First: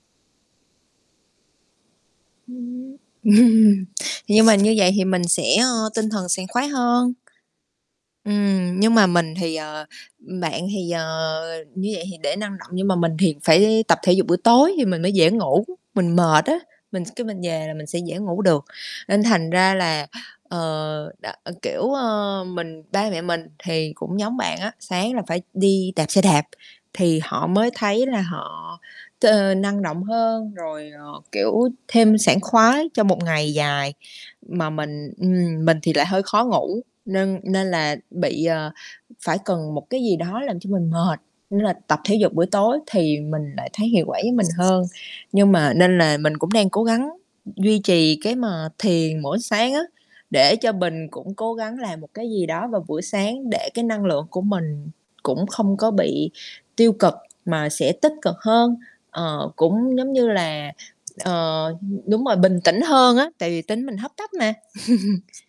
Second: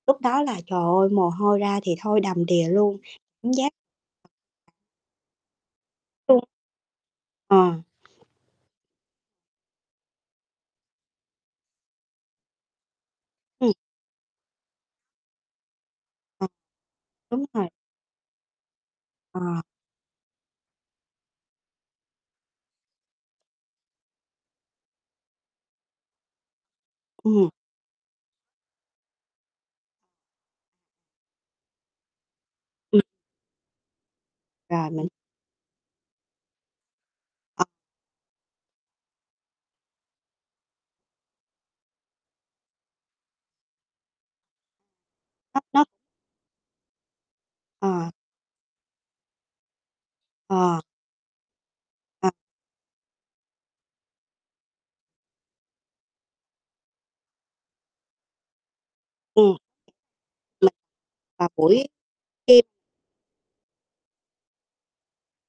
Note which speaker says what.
Speaker 1: Lúc đó là, trời ơi, mồ hôi ra thì thôi đầm
Speaker 2: Ừm.
Speaker 1: đìa luôn giác
Speaker 2: Ừm. Nhưng mà như vậy thì mình sẽ, ơ, tinh thần sảng
Speaker 1: [unintelligible]
Speaker 2: khoái hơn.
Speaker 1: Ờ.
Speaker 2: Ừm, nhưng mà mình thì, ờ ừm, bạn thì, ờ, như vậy thì để năng động, nhưng mà mình thì
Speaker 1: Ừm.
Speaker 2: phải tập thể dục buổi tối thì mình mới dễ ngủ. Mình mệt
Speaker 1: Ờ.
Speaker 2: á, mình cái mình
Speaker 1: Đúng
Speaker 2: về
Speaker 1: rồi.
Speaker 2: là mình sẽ dễ ngủ được, nên thành
Speaker 1: Ờ.
Speaker 2: ra là, ờ, đ kiểu, ờ, mình ba mẹ mình thì cũng giống bạn á, sáng là phải đi đạp xe đạp thì họ
Speaker 1: Ừm.
Speaker 2: mới thấy là họ t năng động hơn, rồi, ờ, kiểu, thêm sảng khoái
Speaker 1: Ừm.
Speaker 2: cho một ngày dài. Mà
Speaker 1: Rồi, mình
Speaker 2: mình ừm, mình thì lại hơi khó ngủ nên
Speaker 1: Ờ.
Speaker 2: nên là bị, ờ, phải cần một cái gì đó làm cho mình mệt, nên là tập thể dục buổi tối thì mình lại thấy hiệu quả với mình hơn. Nhưng
Speaker 1: Hấp
Speaker 2: mà
Speaker 1: tấp.
Speaker 2: nên là mình cũng đang cố gắng d duy
Speaker 1: Ờ.
Speaker 2: trì cái mà thiền mỗi sáng á, để cho
Speaker 1: Ờ.
Speaker 2: bình cũng cố gắng làm một cái
Speaker 1: Ờ.
Speaker 2: gì đó vào buổi sáng để cái năng lượng của mình cũng không có bị tiêu cực mà sẽ tích cực hơn. Ờ,
Speaker 1: Ừm.
Speaker 2: cũng giống như
Speaker 1: Mình
Speaker 2: là
Speaker 1: vào
Speaker 2: ờ,
Speaker 1: buổi
Speaker 2: đúng rồi, bình
Speaker 1: đêm
Speaker 2: tĩnh hơn á, tại vì tính mình hấp tấp mà.